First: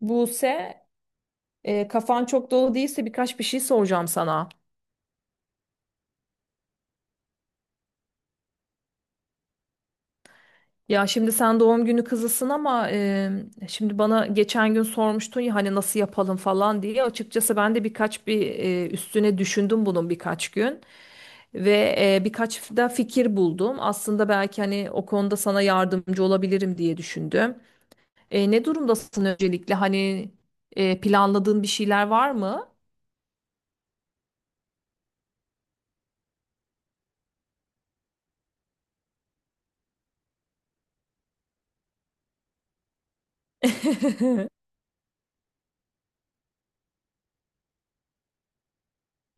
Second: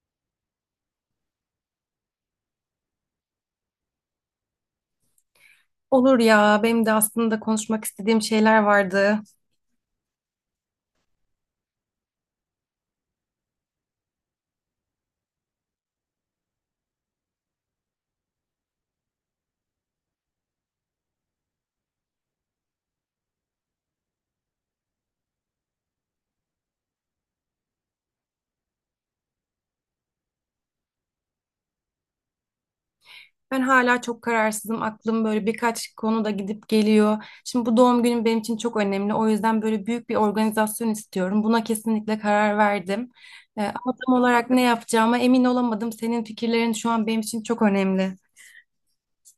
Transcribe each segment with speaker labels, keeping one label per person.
Speaker 1: Buse, kafan çok dolu değilse birkaç bir şey soracağım sana.
Speaker 2: Olur ya, benim de aslında konuşmak istediğim şeyler vardı.
Speaker 1: Ya şimdi sen doğum günü kızısın ama şimdi bana geçen gün sormuştun ya hani nasıl yapalım falan diye. Açıkçası ben de birkaç üstüne düşündüm bunun birkaç gün ve birkaç da fikir buldum. Aslında belki hani o konuda sana yardımcı olabilirim diye düşündüm. Ne durumdasın öncelikle? Hani planladığın bir şeyler var mı?
Speaker 2: Ben hala çok kararsızım. Aklım böyle birkaç konuda gidip geliyor. Şimdi bu doğum günüm benim için çok önemli. O yüzden böyle büyük bir organizasyon istiyorum. Buna kesinlikle karar verdim. Ama tam olarak ne yapacağıma emin olamadım. Senin fikirlerin şu an benim için çok önemli.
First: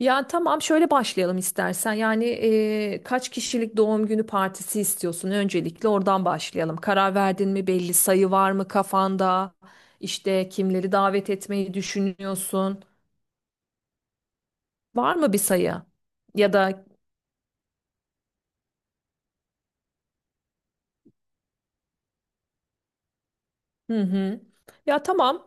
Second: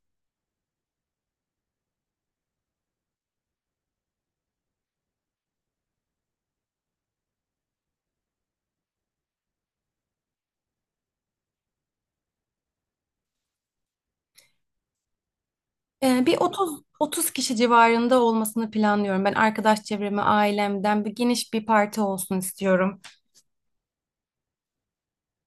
Speaker 1: Ya tamam şöyle başlayalım istersen. Yani kaç kişilik doğum günü partisi istiyorsun? Öncelikle oradan başlayalım. Karar verdin mi, belli sayı var mı kafanda? İşte kimleri davet etmeyi düşünüyorsun? Var mı bir sayı?
Speaker 2: Bir
Speaker 1: Ya
Speaker 2: 30
Speaker 1: da
Speaker 2: 30 kişi civarında olmasını planlıyorum. Ben arkadaş çevremi, ailemden bir geniş bir parti olsun istiyorum.
Speaker 1: hı hı. Ya tamam.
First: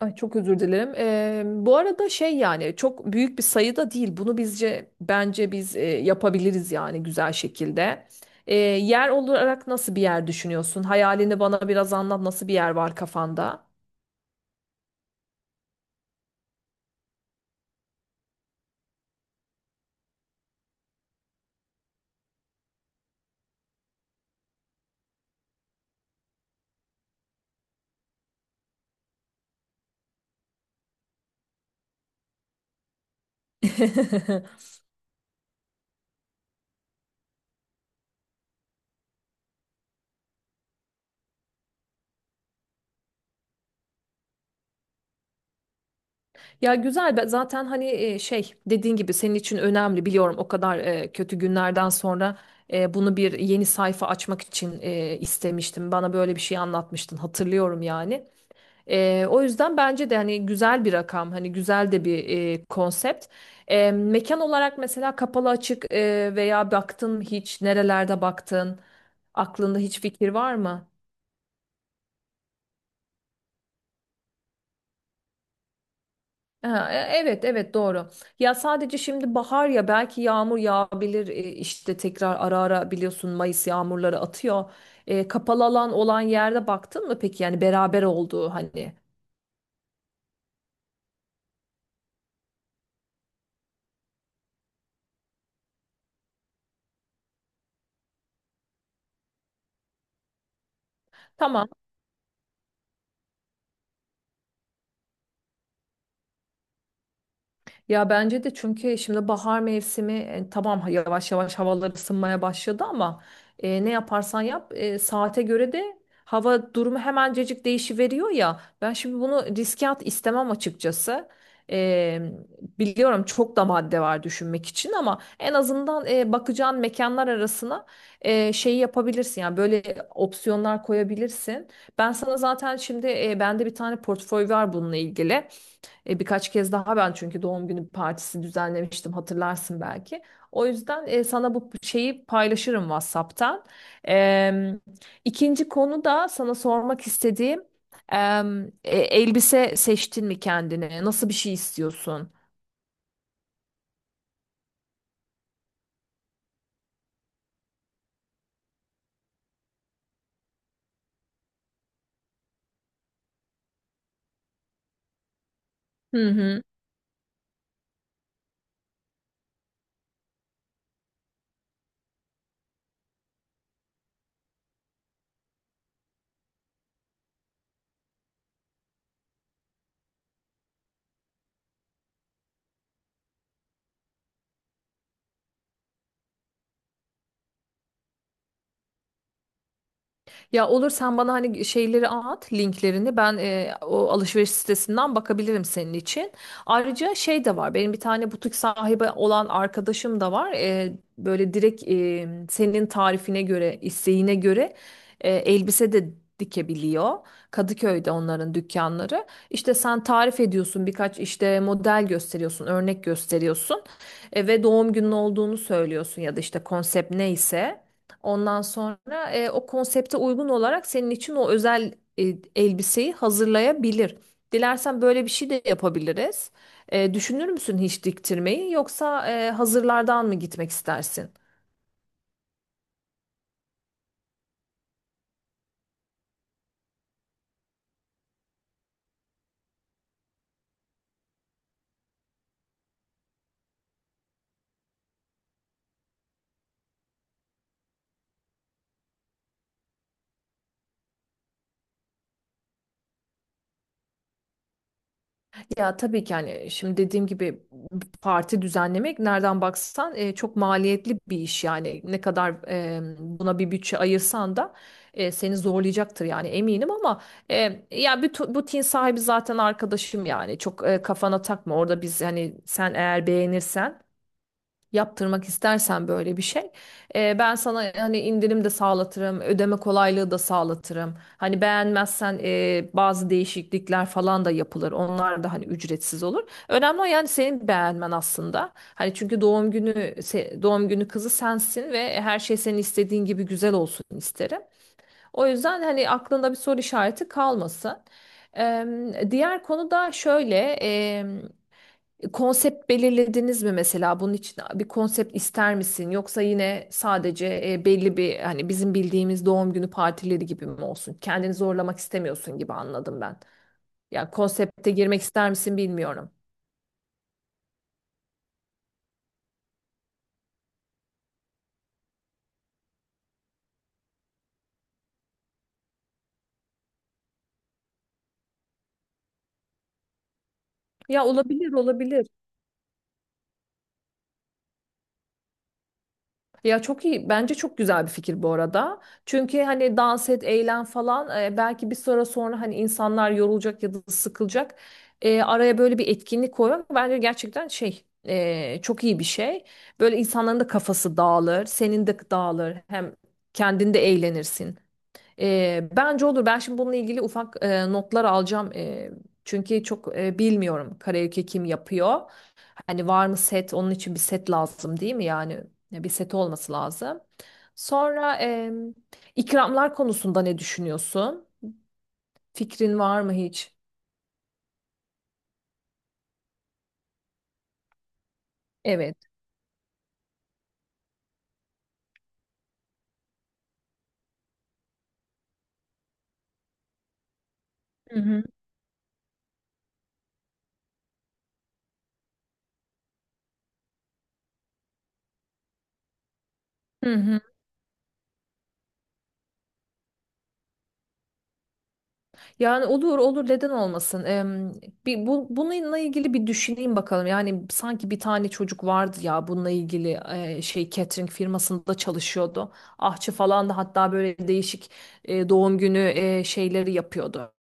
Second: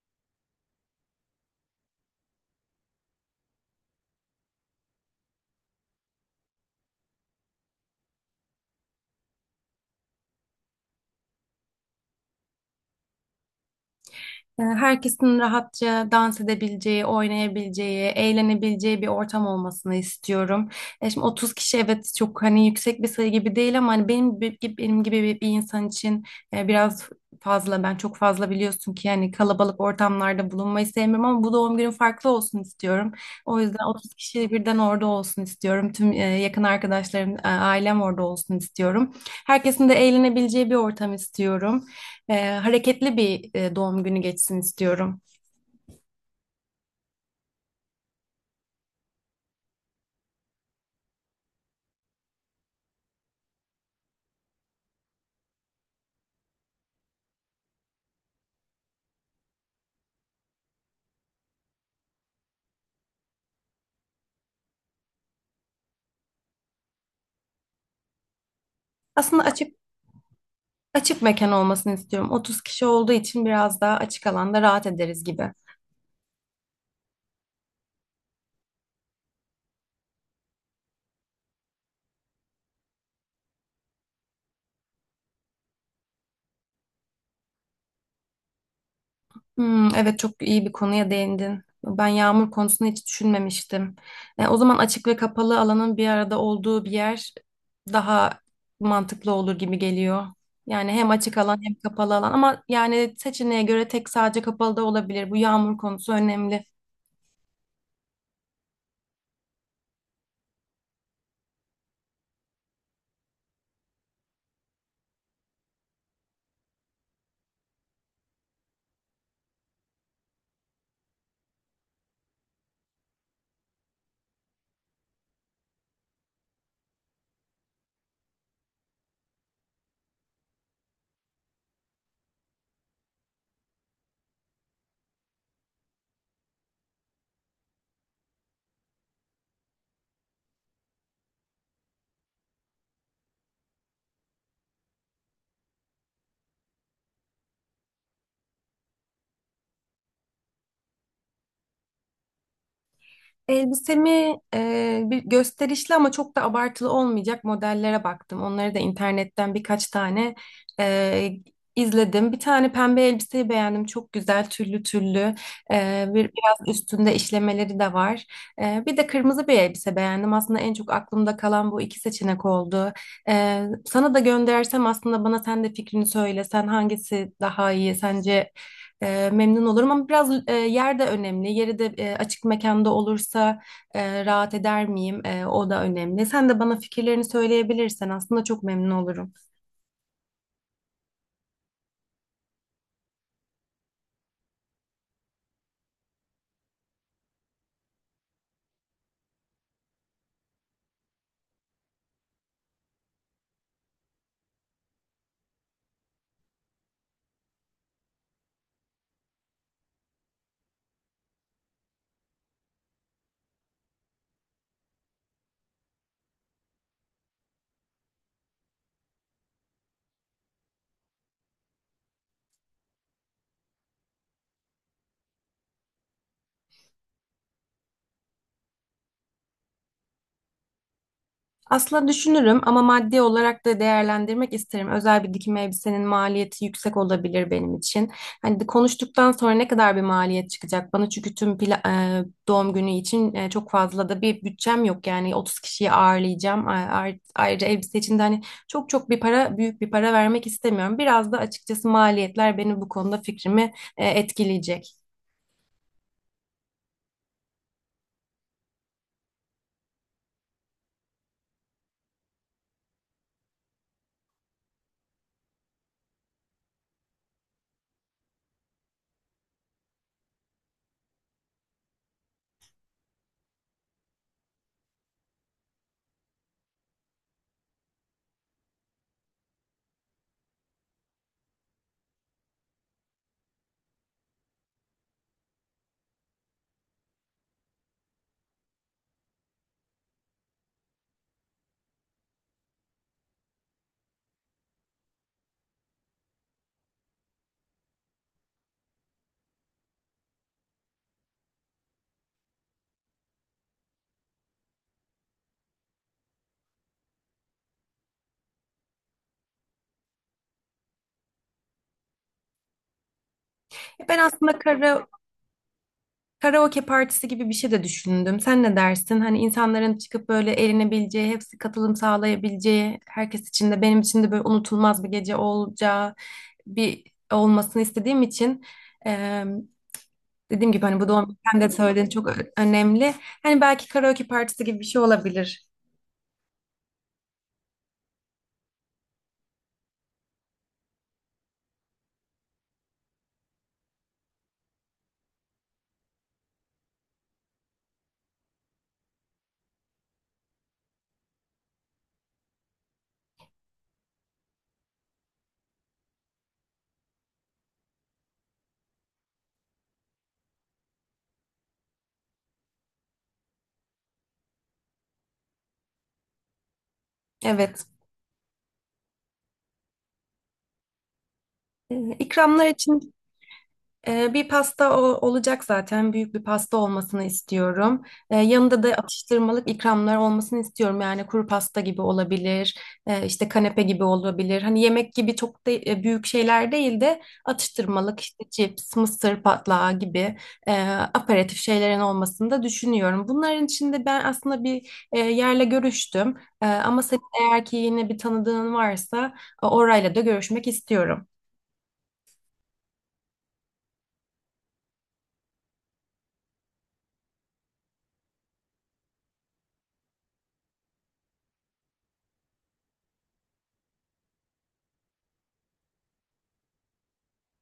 Speaker 1: Ay çok özür dilerim. Bu arada şey, yani çok büyük bir sayıda değil. Bunu bence yapabiliriz yani güzel şekilde. Yer olarak nasıl bir yer düşünüyorsun? Hayalini bana biraz anlat. Nasıl bir yer var kafanda?
Speaker 2: Herkesin rahatça dans edebileceği, oynayabileceği, eğlenebileceği bir ortam olmasını istiyorum. Şimdi 30 kişi evet çok hani yüksek bir sayı gibi değil ama hani benim gibi bir insan için biraz fazla. Ben çok fazla biliyorsun ki yani kalabalık ortamlarda bulunmayı sevmiyorum ama bu doğum günüm farklı olsun istiyorum. O yüzden 30 kişi birden orada olsun istiyorum. Tüm yakın arkadaşlarım, ailem orada olsun istiyorum. Herkesin de eğlenebileceği bir ortam istiyorum, hareketli bir doğum günü geçsin istiyorum.
Speaker 1: Ya güzel zaten hani şey, dediğin gibi senin için önemli, biliyorum, o kadar kötü günlerden sonra bunu bir yeni sayfa açmak için istemiştim. Bana böyle bir şey anlatmıştın, hatırlıyorum yani. O yüzden bence de hani güzel bir rakam, hani güzel de bir konsept. Mekan olarak mesela kapalı açık veya baktın mı hiç, nerelerde baktın,
Speaker 2: Aslında açık
Speaker 1: aklında hiç fikir var mı?
Speaker 2: Açık mekan olmasını istiyorum. 30 kişi olduğu için biraz daha açık alanda rahat ederiz gibi.
Speaker 1: Ha, evet evet, doğru. Ya sadece şimdi bahar ya, belki yağmur yağabilir işte tekrar ara ara, biliyorsun Mayıs yağmurları atıyor. Kapalı alan olan yerde baktın mı peki, yani beraber olduğu hani.
Speaker 2: Hmm, evet çok iyi bir konuya değindin. Ben yağmur konusunu hiç düşünmemiştim. E, o zaman açık ve kapalı alanın bir arada olduğu bir yer daha mantıklı olur gibi geliyor. Yani hem açık alan
Speaker 1: Tamam.
Speaker 2: hem kapalı alan ama yani seçeneğe göre tek sadece kapalı da olabilir. Bu yağmur konusu önemli.
Speaker 1: Ya bence de, çünkü şimdi bahar mevsimi, tamam yavaş yavaş havalar ısınmaya başladı ama ne yaparsan yap, saate göre de hava durumu hemencecik değişiveriyor ya. Ben şimdi bunu riske at istemem açıkçası. E, Biliyorum çok da madde var düşünmek için ama en azından bakacağın mekanlar arasına şeyi yapabilirsin. Yani böyle opsiyonlar koyabilirsin. Ben sana zaten şimdi bende bir tane portföy var bununla ilgili. Birkaç kez daha ben çünkü doğum günü partisi düzenlemiştim, hatırlarsın belki. O yüzden sana bu şeyi paylaşırım WhatsApp'tan. Em, ikinci konu da sana sormak istediğim, elbise seçtin mi kendine? Nasıl bir şey istiyorsun?
Speaker 2: Elbisemi bir gösterişli ama çok da abartılı olmayacak modellere baktım. Onları da internetten birkaç tane e, izledim. Bir tane pembe elbiseyi beğendim. Çok güzel tüllü tüllü.
Speaker 1: Hı hı.
Speaker 2: Biraz üstünde işlemeleri de var. Bir de kırmızı bir elbise beğendim. Aslında en çok aklımda kalan bu iki seçenek oldu. Sana da göndersem aslında bana sen de fikrini söyle. Sen hangisi daha iyi? Sence memnun olurum ama biraz yer de önemli. Yeri de açık mekanda olursa rahat eder miyim? E, o da önemli. Sen de bana fikirlerini söyleyebilirsen aslında çok memnun olurum.
Speaker 1: Ya olur, sen bana hani şeyleri at, linklerini ben o alışveriş sitesinden bakabilirim senin için. Ayrıca şey de var, benim bir tane butik sahibi olan arkadaşım da var. Böyle direkt senin tarifine göre, isteğine göre elbise de dikebiliyor. Kadıköy'de onların dükkanları. İşte sen tarif ediyorsun, birkaç işte model gösteriyorsun, örnek gösteriyorsun ve doğum günün olduğunu söylüyorsun ya da işte konsept neyse. Ondan sonra o konsepte uygun olarak senin için o özel e, elbiseyi hazırlayabilir. Dilersen böyle bir şey de yapabiliriz. Düşünür müsün hiç diktirmeyi, yoksa hazırlardan mı gitmek istersin?
Speaker 2: Aslında düşünürüm ama maddi olarak da değerlendirmek isterim. Özel bir dikim elbisenin maliyeti yüksek olabilir benim için. Hani de konuştuktan sonra ne kadar bir maliyet çıkacak bana çünkü doğum günü için çok fazla da bir bütçem yok. Yani 30 kişiyi ağırlayacağım. Ayrıca elbise için de hani büyük bir para vermek istemiyorum. Biraz da açıkçası maliyetler beni bu konuda fikrimi etkileyecek.
Speaker 1: Ya tabii ki, hani şimdi dediğim gibi parti düzenlemek nereden baksan çok maliyetli bir iş. Yani ne kadar buna bir bütçe ayırsan da seni zorlayacaktır yani, eminim, ama e, ya bu tin sahibi zaten arkadaşım yani. Çok kafana takma orada, biz hani sen eğer beğenirsen yaptırmak istersen böyle bir şey. Ben sana hani indirim de sağlatırım, ödeme kolaylığı da sağlatırım. Hani beğenmezsen bazı değişiklikler falan da yapılır. Onlar da hani ücretsiz olur. Önemli o, yani senin beğenmen aslında. Hani çünkü doğum doğum günü kızı sensin ve her şey senin istediğin gibi güzel olsun isterim. O yüzden hani aklında bir soru işareti kalmasın. Diğer konu da şöyle, konsept belirlediniz mi mesela? Bunun için bir konsept ister misin? Yoksa yine sadece belli bir, hani bizim bildiğimiz doğum günü partileri gibi mi olsun? Kendini zorlamak istemiyorsun gibi anladım ben.
Speaker 2: Ben
Speaker 1: Ya
Speaker 2: aslında
Speaker 1: konsepte
Speaker 2: kara
Speaker 1: girmek ister misin bilmiyorum.
Speaker 2: Karaoke partisi gibi bir şey de düşündüm. Sen ne dersin? Hani insanların çıkıp böyle eğlenebileceği, hepsi katılım sağlayabileceği, herkes için de benim için de böyle unutulmaz bir gece olacağı bir olmasını istediğim için eee, dediğim gibi hani bu doğum
Speaker 1: Ya
Speaker 2: günü sen de
Speaker 1: olabilir
Speaker 2: söylediğin
Speaker 1: olabilir.
Speaker 2: çok ö- önemli. Hani belki karaoke partisi gibi bir şey olabilir.
Speaker 1: Ya çok iyi. Bence çok güzel bir fikir bu arada. Çünkü hani dans et, eğlen falan, belki bir süre sonra hani insanlar yorulacak ya da sıkılacak. Araya böyle bir etkinlik koymak bence gerçekten şey, çok iyi bir şey. Böyle insanların da kafası dağılır, senin de dağılır. Hem kendin de eğlenirsin. Bence olur. Ben şimdi bununla ilgili ufak notlar alacağım. Çünkü çok bilmiyorum karaoke kim yapıyor. Hani var mı set? Onun için bir set lazım değil mi? Yani bir set olması lazım.
Speaker 2: Evet.
Speaker 1: Sonra ikramlar konusunda ne düşünüyorsun?
Speaker 2: İkramlar
Speaker 1: Fikrin
Speaker 2: için
Speaker 1: var mı hiç?
Speaker 2: Bir pasta olacak zaten. Büyük bir pasta olmasını istiyorum. Yanında da
Speaker 1: Evet.
Speaker 2: atıştırmalık ikramlar olmasını istiyorum. Yani kuru pasta gibi olabilir, işte kanepe gibi olabilir. Hani yemek gibi çok da büyük şeyler değil de
Speaker 1: Hı
Speaker 2: atıştırmalık
Speaker 1: hı.
Speaker 2: işte cips, mısır patlağı gibi e, aperatif şeylerin olmasını da düşünüyorum. Bunların içinde ben aslında bir yerle görüştüm. E, ama
Speaker 1: Hı
Speaker 2: senin
Speaker 1: hı.
Speaker 2: eğer ki yine bir tanıdığın varsa orayla da görüşmek istiyorum.
Speaker 1: Yani olur olur, neden olmasın? Bir bununla ilgili bir düşüneyim bakalım. Yani sanki bir tane çocuk vardı ya bununla ilgili, şey, catering firmasında çalışıyordu. Ahçı falan da, hatta böyle değişik doğum günü şeyleri yapıyordu.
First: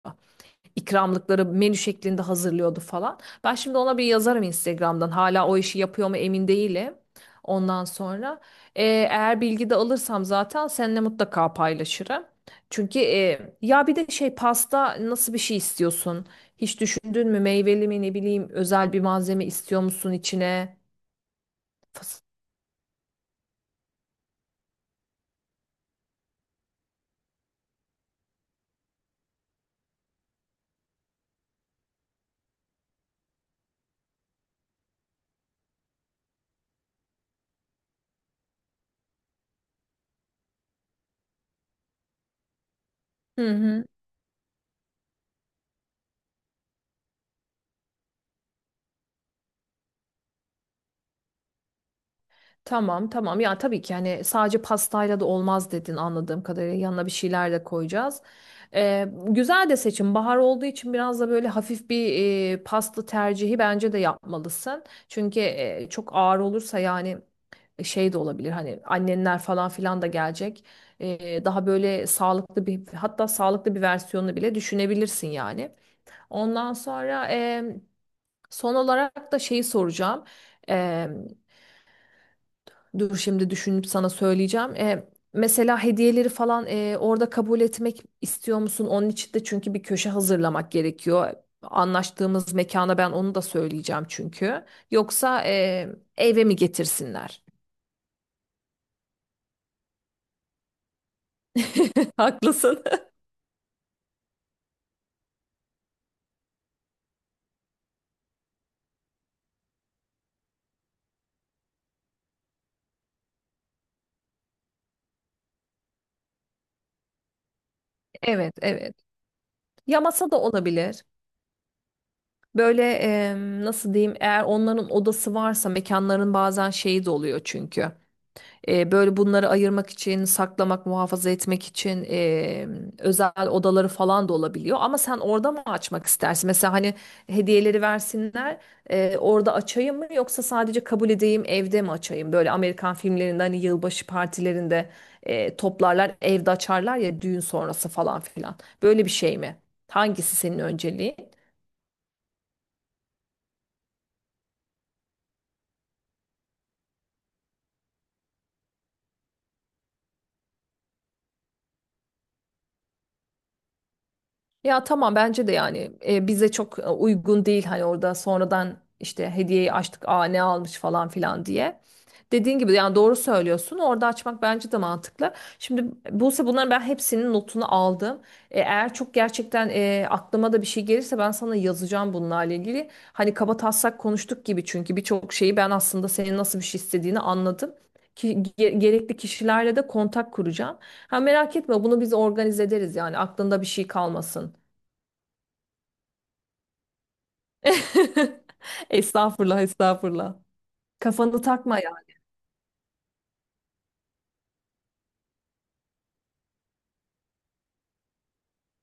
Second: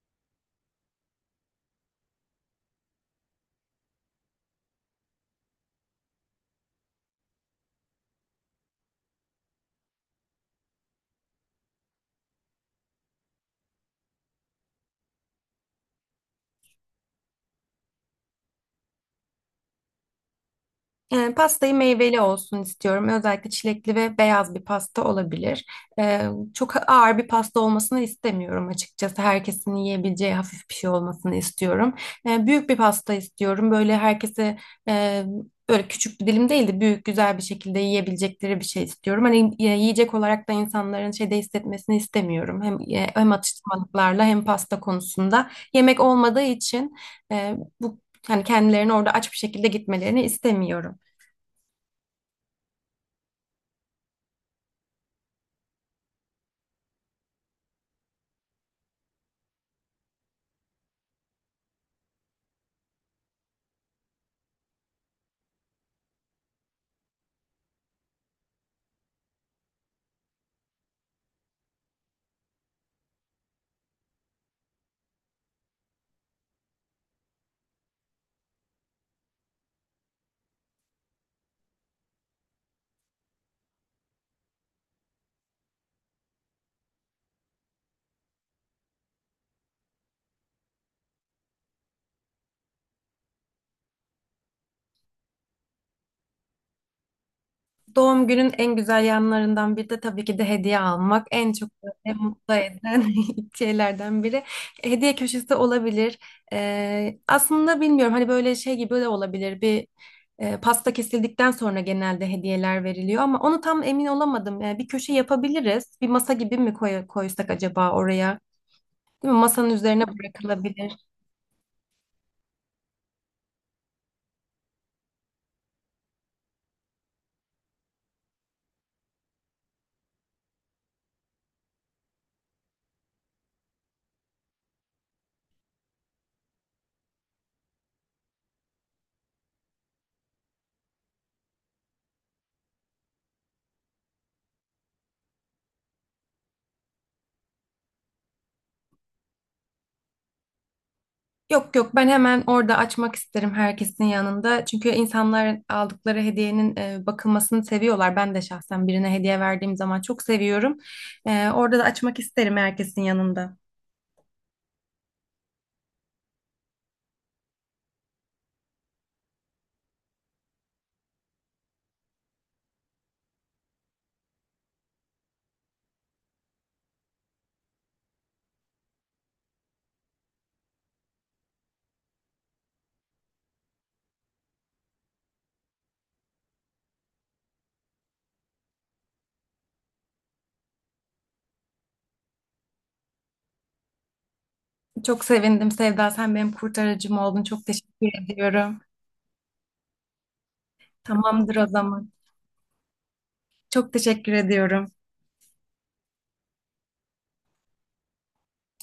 Speaker 1: İkramlıkları menü şeklinde hazırlıyordu falan. Ben şimdi ona bir yazarım Instagram'dan. Hala o işi yapıyor mu emin değilim. Ondan sonra eğer bilgi de alırsam zaten seninle mutlaka paylaşırım. Çünkü ya bir de şey, pasta nasıl bir şey istiyorsun? Hiç düşündün mü, meyveli mi, ne bileyim, özel bir malzeme istiyor musun içine?
Speaker 2: E, pastayı meyveli
Speaker 1: Fas-
Speaker 2: olsun istiyorum. Özellikle çilekli ve beyaz bir pasta olabilir. E, Çok ağır bir pasta olmasını istemiyorum açıkçası. Herkesin yiyebileceği hafif bir şey olmasını istiyorum. Büyük bir pasta istiyorum. Böyle herkese e, böyle küçük bir dilim değil de büyük güzel bir şekilde yiyebilecekleri bir şey istiyorum. Hani yiyecek olarak da insanların şeyde hissetmesini istemiyorum. Hem
Speaker 1: Hı hı.
Speaker 2: atıştırmalıklarla hem pasta konusunda. Yemek olmadığı için e, bu yani kendilerini orada aç bir şekilde gitmelerini istemiyorum.
Speaker 1: Tamam tamam, ya tabii ki hani sadece pastayla da olmaz dedin anladığım kadarıyla, yanına bir şeyler de koyacağız. Güzel de seçim, bahar olduğu için biraz da böyle hafif bir pasta tercihi bence de yapmalısın. Çünkü çok ağır olursa yani, şey de olabilir, hani annenler falan filan da gelecek. Daha böyle sağlıklı bir, hatta sağlıklı bir versiyonunu bile düşünebilirsin yani. Ondan sonra son olarak da şeyi soracağım. Dur şimdi düşünüp sana söyleyeceğim. Mesela hediyeleri falan orada kabul etmek istiyor musun? Onun için de çünkü bir köşe hazırlamak gerekiyor. Anlaştığımız mekana ben onu da söyleyeceğim çünkü. Yoksa eve mi getirsinler?
Speaker 2: Doğum günün en güzel yanlarından biri de tabii ki de hediye almak. En çok böyle mutlu
Speaker 1: Haklısın.
Speaker 2: eden şeylerden biri. Hediye köşesi olabilir. Aslında bilmiyorum hani böyle şey gibi de olabilir. Bir pasta kesildikten sonra genelde hediyeler veriliyor ama onu tam emin olamadım. Yani bir köşe yapabiliriz. Bir masa gibi mi koysak acaba oraya?
Speaker 1: Evet, evet.
Speaker 2: Değil mi? Masanın
Speaker 1: Ya
Speaker 2: üzerine
Speaker 1: masa da
Speaker 2: bırakılabilir.
Speaker 1: olabilir. Böyle nasıl diyeyim? Eğer onların odası varsa, mekanların bazen şeyi de oluyor çünkü. Böyle bunları ayırmak için, saklamak, muhafaza etmek için özel odaları falan da olabiliyor. Ama sen orada mı açmak istersin? Mesela hani hediyeleri versinler, orada açayım mı, yoksa sadece kabul edeyim, evde mi açayım? Böyle Amerikan filmlerinde hani yılbaşı partilerinde toplarlar, evde açarlar ya, düğün sonrası falan filan. Böyle bir şey mi? Hangisi senin önceliğin?
Speaker 2: Yok yok ben hemen orada açmak isterim herkesin yanında. Çünkü insanlar aldıkları hediyenin bakılmasını seviyorlar. Ben de şahsen birine hediye verdiğim zaman çok seviyorum. E, orada da açmak isterim herkesin yanında.
Speaker 1: Ya tamam, bence de yani bize çok uygun değil hani orada sonradan işte hediyeyi açtık, aa ne almış falan filan diye. Dediğin gibi yani, doğru söylüyorsun, orada açmak bence de mantıklı. Şimdi Buse, bunların ben hepsinin notunu aldım. Eğer çok gerçekten aklıma da bir şey gelirse ben sana yazacağım bunlarla ilgili. Hani kaba taslak konuştuk gibi, çünkü birçok şeyi ben aslında senin nasıl bir şey istediğini anladım. Ki, gerekli kişilerle de kontak kuracağım. Ha, merak etme, bunu biz organize ederiz yani, aklında bir şey kalmasın.
Speaker 2: Çok sevindim Sevda. Sen benim kurtarıcım oldun. Çok teşekkür ediyorum.
Speaker 1: Estağfurullah, estağfurullah. Kafanı
Speaker 2: Tamamdır o
Speaker 1: takma
Speaker 2: zaman. Çok teşekkür ediyorum.